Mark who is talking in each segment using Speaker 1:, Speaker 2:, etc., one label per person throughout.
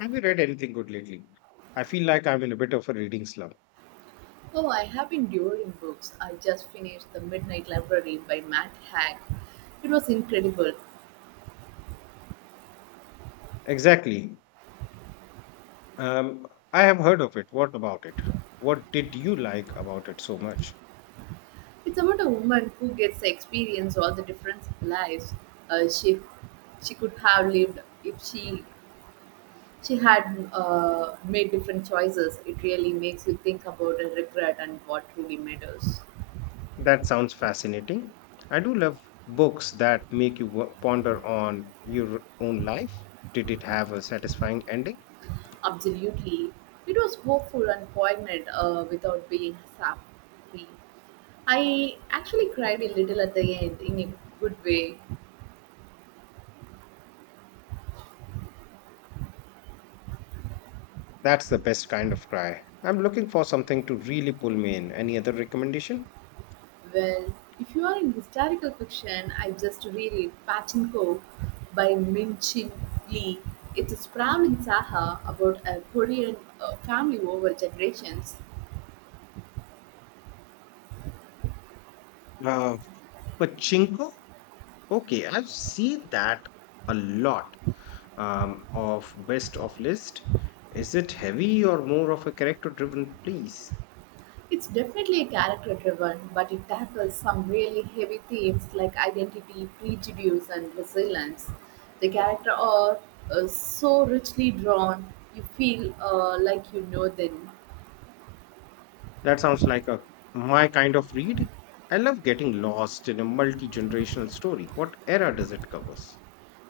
Speaker 1: Have you read anything good lately? I feel like I'm in a bit of a reading slump.
Speaker 2: Oh, I have been devouring books. I just finished The Midnight Library by Matt Haig. It was incredible.
Speaker 1: Exactly. Um, I have heard of it. What about it? What did you like about it so much?
Speaker 2: It's about a woman who gets to experience all the different lives uh, she she could have lived if she had made different choices. It really makes you think about the regret and what truly matters.
Speaker 1: That sounds fascinating. I do love books that make you ponder on your own life. Did it have a satisfying ending?
Speaker 2: Absolutely, it was hopeful and poignant without being sappy. I actually cried a little at the end in a good way.
Speaker 1: That's the best kind of cry. I'm looking for something to really pull me in. Any other recommendation?
Speaker 2: Well, if you are in historical fiction, I just reread Pachinko by Min Chin Lee. It's a sprawling saga about a Korean family over generations.
Speaker 1: Uh, Pachinko? Okay, I've seen that a lot, of best of list. Is it heavy or more of a character driven piece?
Speaker 2: It's definitely a character driven, but it tackles some really heavy themes like identity, prejudice, and resilience. The characters are so richly drawn, you feel like you know them.
Speaker 1: That sounds like a my kind of read. I love getting lost in a multi generational story. What era does it covers?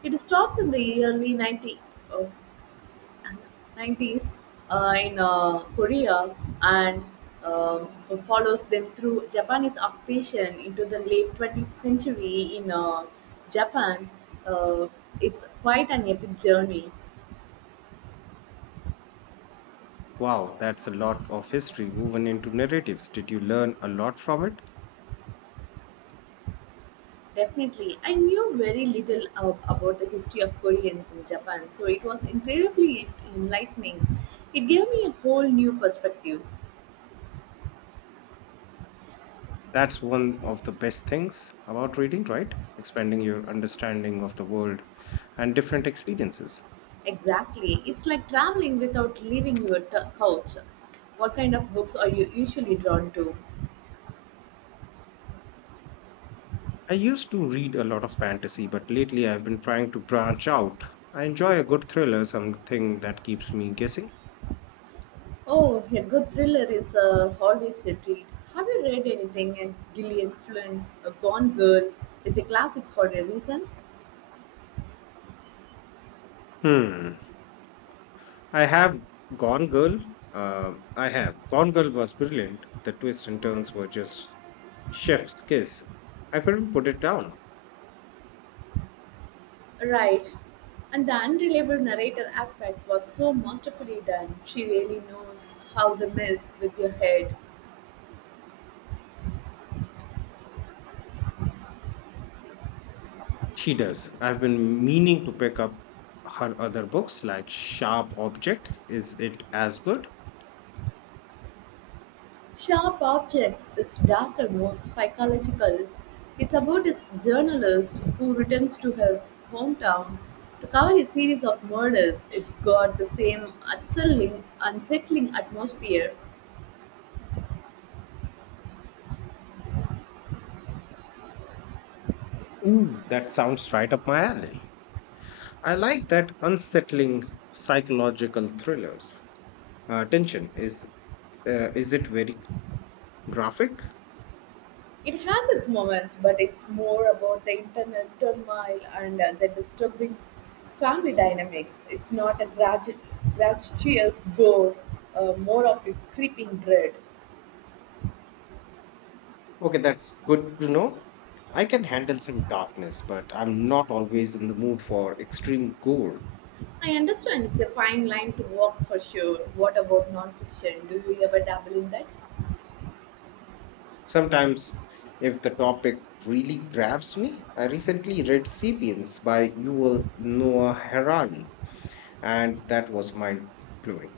Speaker 2: It starts in the early 90s. 90s uh, in uh, Korea and um, follows them through Japanese occupation into the late 20th century in Japan. Uh, it's quite an epic journey.
Speaker 1: Wow, that's a lot of history woven into narratives. Did you learn a lot from it?
Speaker 2: Definitely. I knew very little of about the history of Koreans in Japan, so it was incredibly enlightening. It gave me a whole new perspective.
Speaker 1: That's one of the best things about reading, right? Expanding your understanding of the world and different experiences.
Speaker 2: Exactly. It's like traveling without leaving your couch. What kind of books are you usually drawn to?
Speaker 1: I used to read a lot of fantasy, but lately I've been trying to branch out. I enjoy a good thriller, something that keeps me guessing.
Speaker 2: Oh, a good thriller is always a treat. Have you read anything in Gillian Flynn? A Gone Girl is a classic for a reason.
Speaker 1: Hmm. I have Gone Girl. I have. Gone Girl was brilliant. The twists and turns were just chef's kiss. I couldn't put it down.
Speaker 2: Right. And the unreliable narrator aspect was so masterfully done. She really knows how to mess with your head.
Speaker 1: She does. I've been meaning to pick up her other books like Sharp Objects. Is it as good?
Speaker 2: Sharp Objects is darker, more psychological. It's about a journalist who returns to her hometown to cover a series of murders. It's got the same unsettling atmosphere.
Speaker 1: Ooh, that sounds right up my alley. I like that unsettling psychological thrillers. Tension is it very graphic?
Speaker 2: It has its moments, but it's more about the internal turmoil and the disturbing family dynamics. It's not a gratuitous gore, more of a creeping dread.
Speaker 1: Okay, that's good to know. I can handle some darkness, but I'm not always in the mood for extreme gore.
Speaker 2: I understand it's a fine line to walk for sure. What about nonfiction? Do you ever dabble in that?
Speaker 1: Sometimes, if the topic really grabs me, I recently read *Sapiens* by Yuval Noah Harari, and that was mind blowing.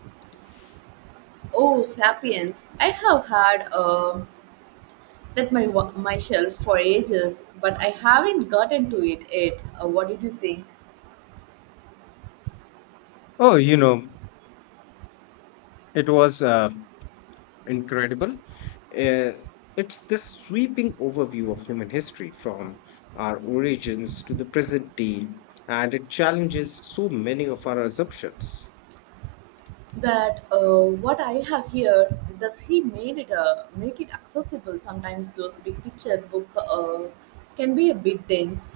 Speaker 2: Oh, *Sapiens*! I have had that my my shelf for ages, but I haven't gotten to it yet. What did you think?
Speaker 1: Oh, you know, it was incredible. Uh, it's this sweeping overview of human history from our origins to the present day, and it challenges so many of our assumptions.
Speaker 2: That what I have here, does he made it make it accessible? Sometimes those big picture book can be a bit dense.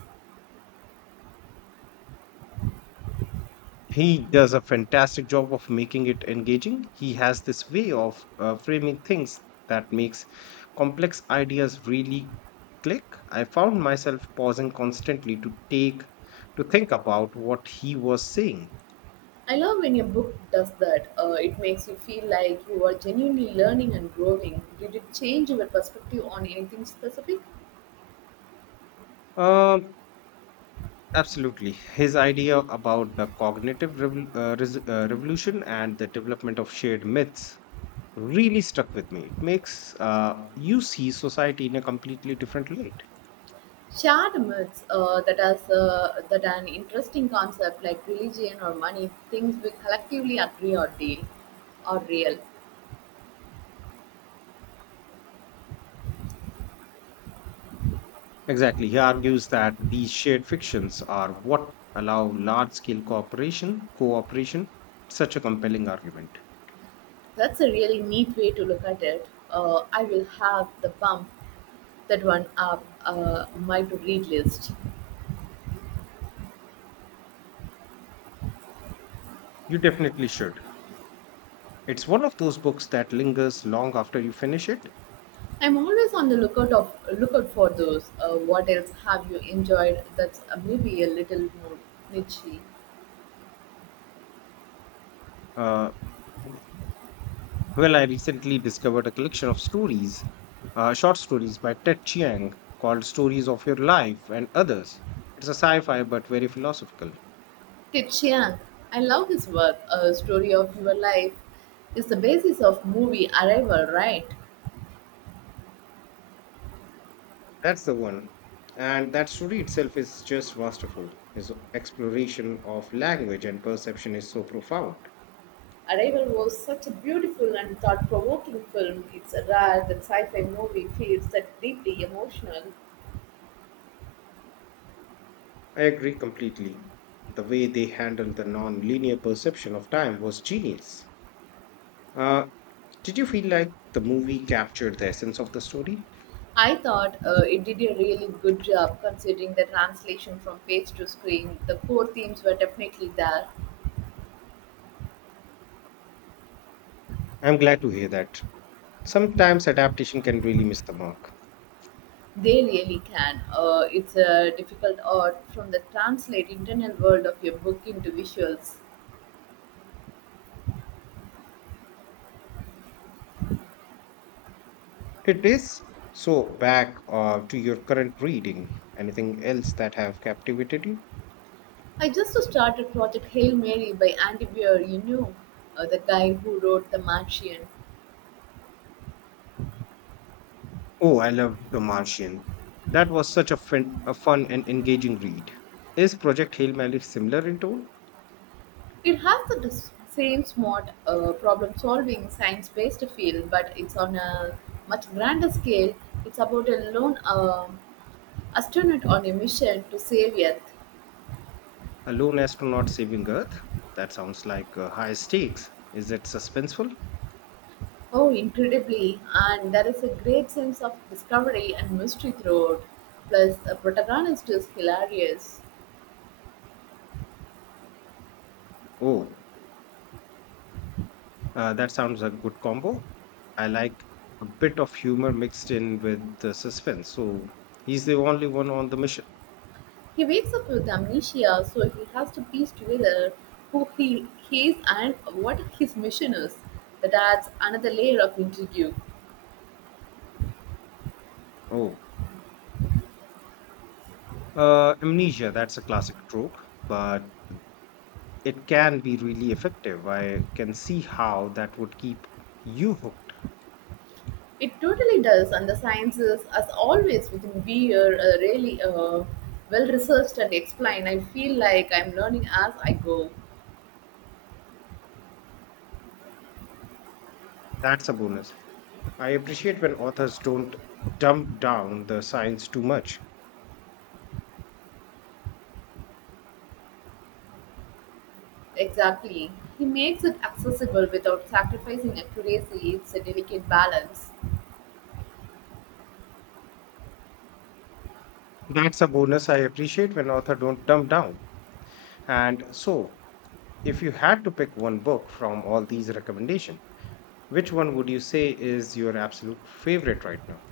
Speaker 1: He does a fantastic job of making it engaging. He has this way of framing things that makes complex ideas really click. I found myself pausing constantly to think about what he was saying.
Speaker 2: I love when a book does that. It makes you feel like you are genuinely learning and growing. Did it change your perspective on anything specific?
Speaker 1: Um, Absolutely. His idea about the revolution and the development of shared myths really stuck with me. It makes you see society in a completely different light.
Speaker 2: Shared myths that an interesting concept like religion or money, things we collectively agree or deal are real.
Speaker 1: Exactly. He argues that these shared fictions are what allow large scale cooperation, such a compelling argument.
Speaker 2: That's a really neat way to look at it. I will have the bump that one up my to read list.
Speaker 1: You definitely should. It's one of those books that lingers long after you finish it.
Speaker 2: I'm always on the lookout for those. What else have you enjoyed? That's maybe a little more niche.
Speaker 1: Uh, Well, I recently discovered a collection of stories, short stories by Ted Chiang called Stories of Your Life and Others. It's a sci fi but very philosophical.
Speaker 2: Tit Chiang. I love his work. A story of your life is the basis of movie Arrival, right?
Speaker 1: That's the one. And that story itself is just masterful. His exploration of language and perception is so profound.
Speaker 2: Arrival was such a beautiful and thought-provoking film. It's rare that sci-fi movie feels that deeply emotional.
Speaker 1: I agree completely. The way they handled the non-linear perception of time was genius. Uh, did you feel like the movie captured the essence of the story?
Speaker 2: I thought it did a really good job considering the translation from page to screen. The core themes were definitely there.
Speaker 1: I'm glad to hear that. Sometimes adaptation can really miss the mark.
Speaker 2: They really can. It's a difficult art from the translate internal world of your book into visuals.
Speaker 1: It is. So back to your current reading. Anything else that have captivated you?
Speaker 2: I just started Project Hail Mary by Andy Weir, you know, the guy who wrote The Martian.
Speaker 1: Oh, I love The Martian. That was such a fun and engaging read. Is Project Hail Mary similar in tone?
Speaker 2: It has the same smart problem solving science based feel, but it's on a much grander scale. It's about a lone astronaut on a mission to save Earth.
Speaker 1: A lone astronaut saving Earth? That sounds like high stakes. Is it suspenseful?
Speaker 2: Oh, incredibly. And there is a great sense of discovery and mystery throughout. Plus, the protagonist is hilarious.
Speaker 1: Oh, that sounds a good combo. I like a bit of humor mixed in with the suspense. So he's the only one on the mission.
Speaker 2: He wakes up with amnesia, so he has to piece together who he is and what his mission is. That adds another layer of intrigue.
Speaker 1: Oh, amnesia, that's a classic trope, but it can be really effective. I can see how that would keep you hooked.
Speaker 2: It totally does, and the sciences, as always, within beer, are really well researched and explained. I feel like I'm learning as I go.
Speaker 1: That's a bonus. I appreciate when authors don't dumb down the science too much.
Speaker 2: Exactly. He makes it accessible without sacrificing accuracy. It's a delicate balance.
Speaker 1: That's a bonus I appreciate when author don't dumb down. And so, if you had to pick one book from all these recommendations, which one would you say is your absolute favorite right now?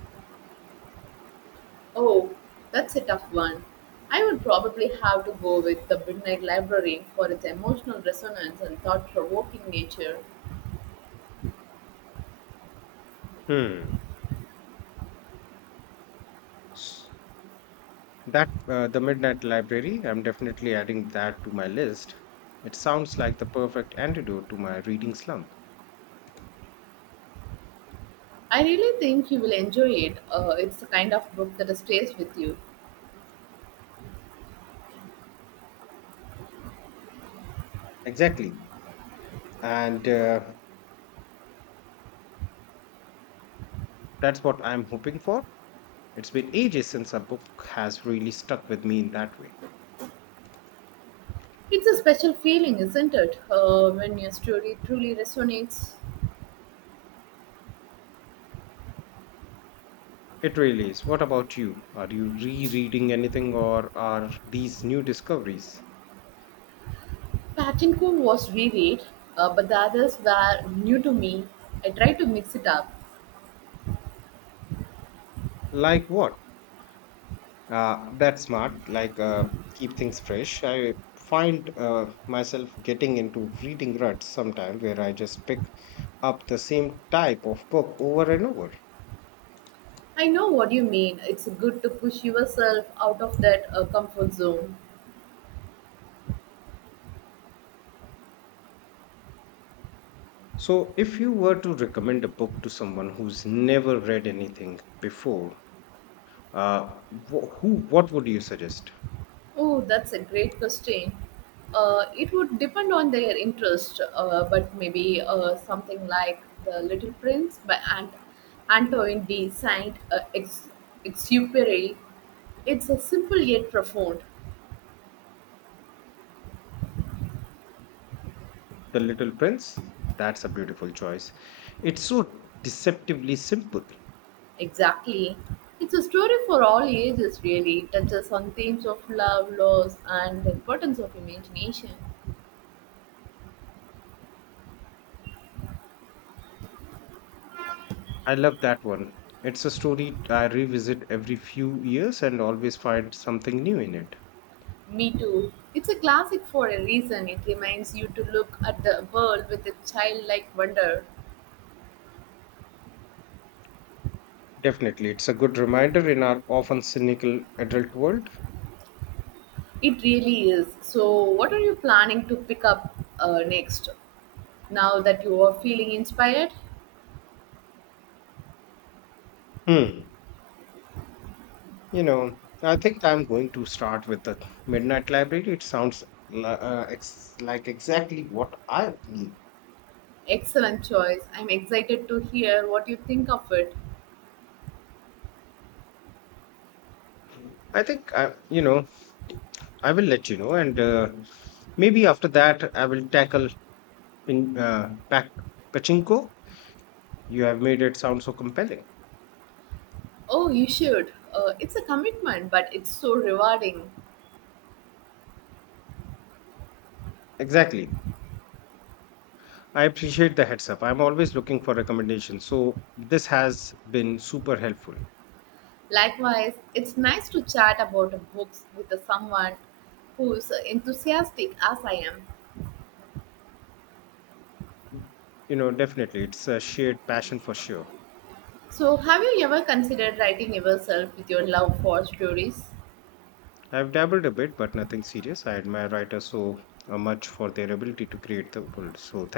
Speaker 2: Oh, that's a tough one. I would probably have to go with The Midnight Library for its emotional resonance and thought provoking nature.
Speaker 1: Hmm. That the Midnight Library, I'm definitely adding that to my list. It sounds like the perfect antidote to my reading slump.
Speaker 2: I really think you will enjoy it. It's the kind of book that stays with you.
Speaker 1: Exactly. And that's what I'm hoping for. It's been ages since a book has really stuck with me in that way.
Speaker 2: It's a special feeling, isn't it, when your story truly resonates?
Speaker 1: It really is. What about you? Are you rereading anything or are these new discoveries?
Speaker 2: Pachinko was reread, but the others were new to me. I tried to mix it up.
Speaker 1: Like what? That's smart. Like, keep things fresh. I find myself getting into reading ruts sometime where I just pick up the same type of book over and over.
Speaker 2: I know what you mean. It's good to push yourself out of that comfort zone.
Speaker 1: So, if you were to recommend a book to someone who's never read anything before, uh, who, what would you suggest?
Speaker 2: Oh, that's a great question. It would depend on their interest, but maybe something like The Little Prince by Antoine de Saint Exupery. It's a simple yet profound.
Speaker 1: The Little Prince? That's a beautiful choice. It's so deceptively simple.
Speaker 2: Exactly. It's a story for all ages, really. It touches on themes of love, loss, and the importance of imagination.
Speaker 1: I love that one. It's a story I revisit every few years and always find something new in it.
Speaker 2: Me too. It's a classic for a reason. It reminds you to look at the world with a childlike wonder.
Speaker 1: Definitely, it's a good reminder in our often cynical adult world.
Speaker 2: It really is. So, what are you planning to pick up next? Now that you are feeling inspired?
Speaker 1: Hmm. You know, I think I'm going to start with the Midnight Library. It sounds like exactly what I need.
Speaker 2: Excellent choice. I'm excited to hear what you think of it.
Speaker 1: I think I will let you know, and maybe after that, I will tackle pin, uh, pac- pachinko. You have made it sound so compelling.
Speaker 2: Oh, you should. It's a commitment, but it's so rewarding.
Speaker 1: Exactly. I appreciate the heads up. I'm always looking for recommendations. So this has been super helpful.
Speaker 2: Likewise, it's nice to chat about books with someone who's enthusiastic as I am.
Speaker 1: Mm, you know, definitely. It's a shared passion for sure.
Speaker 2: So, have you ever considered writing yourself with your love for stories?
Speaker 1: I've dabbled a bit, but nothing serious. I admire writers so much for their ability to create the world. So thank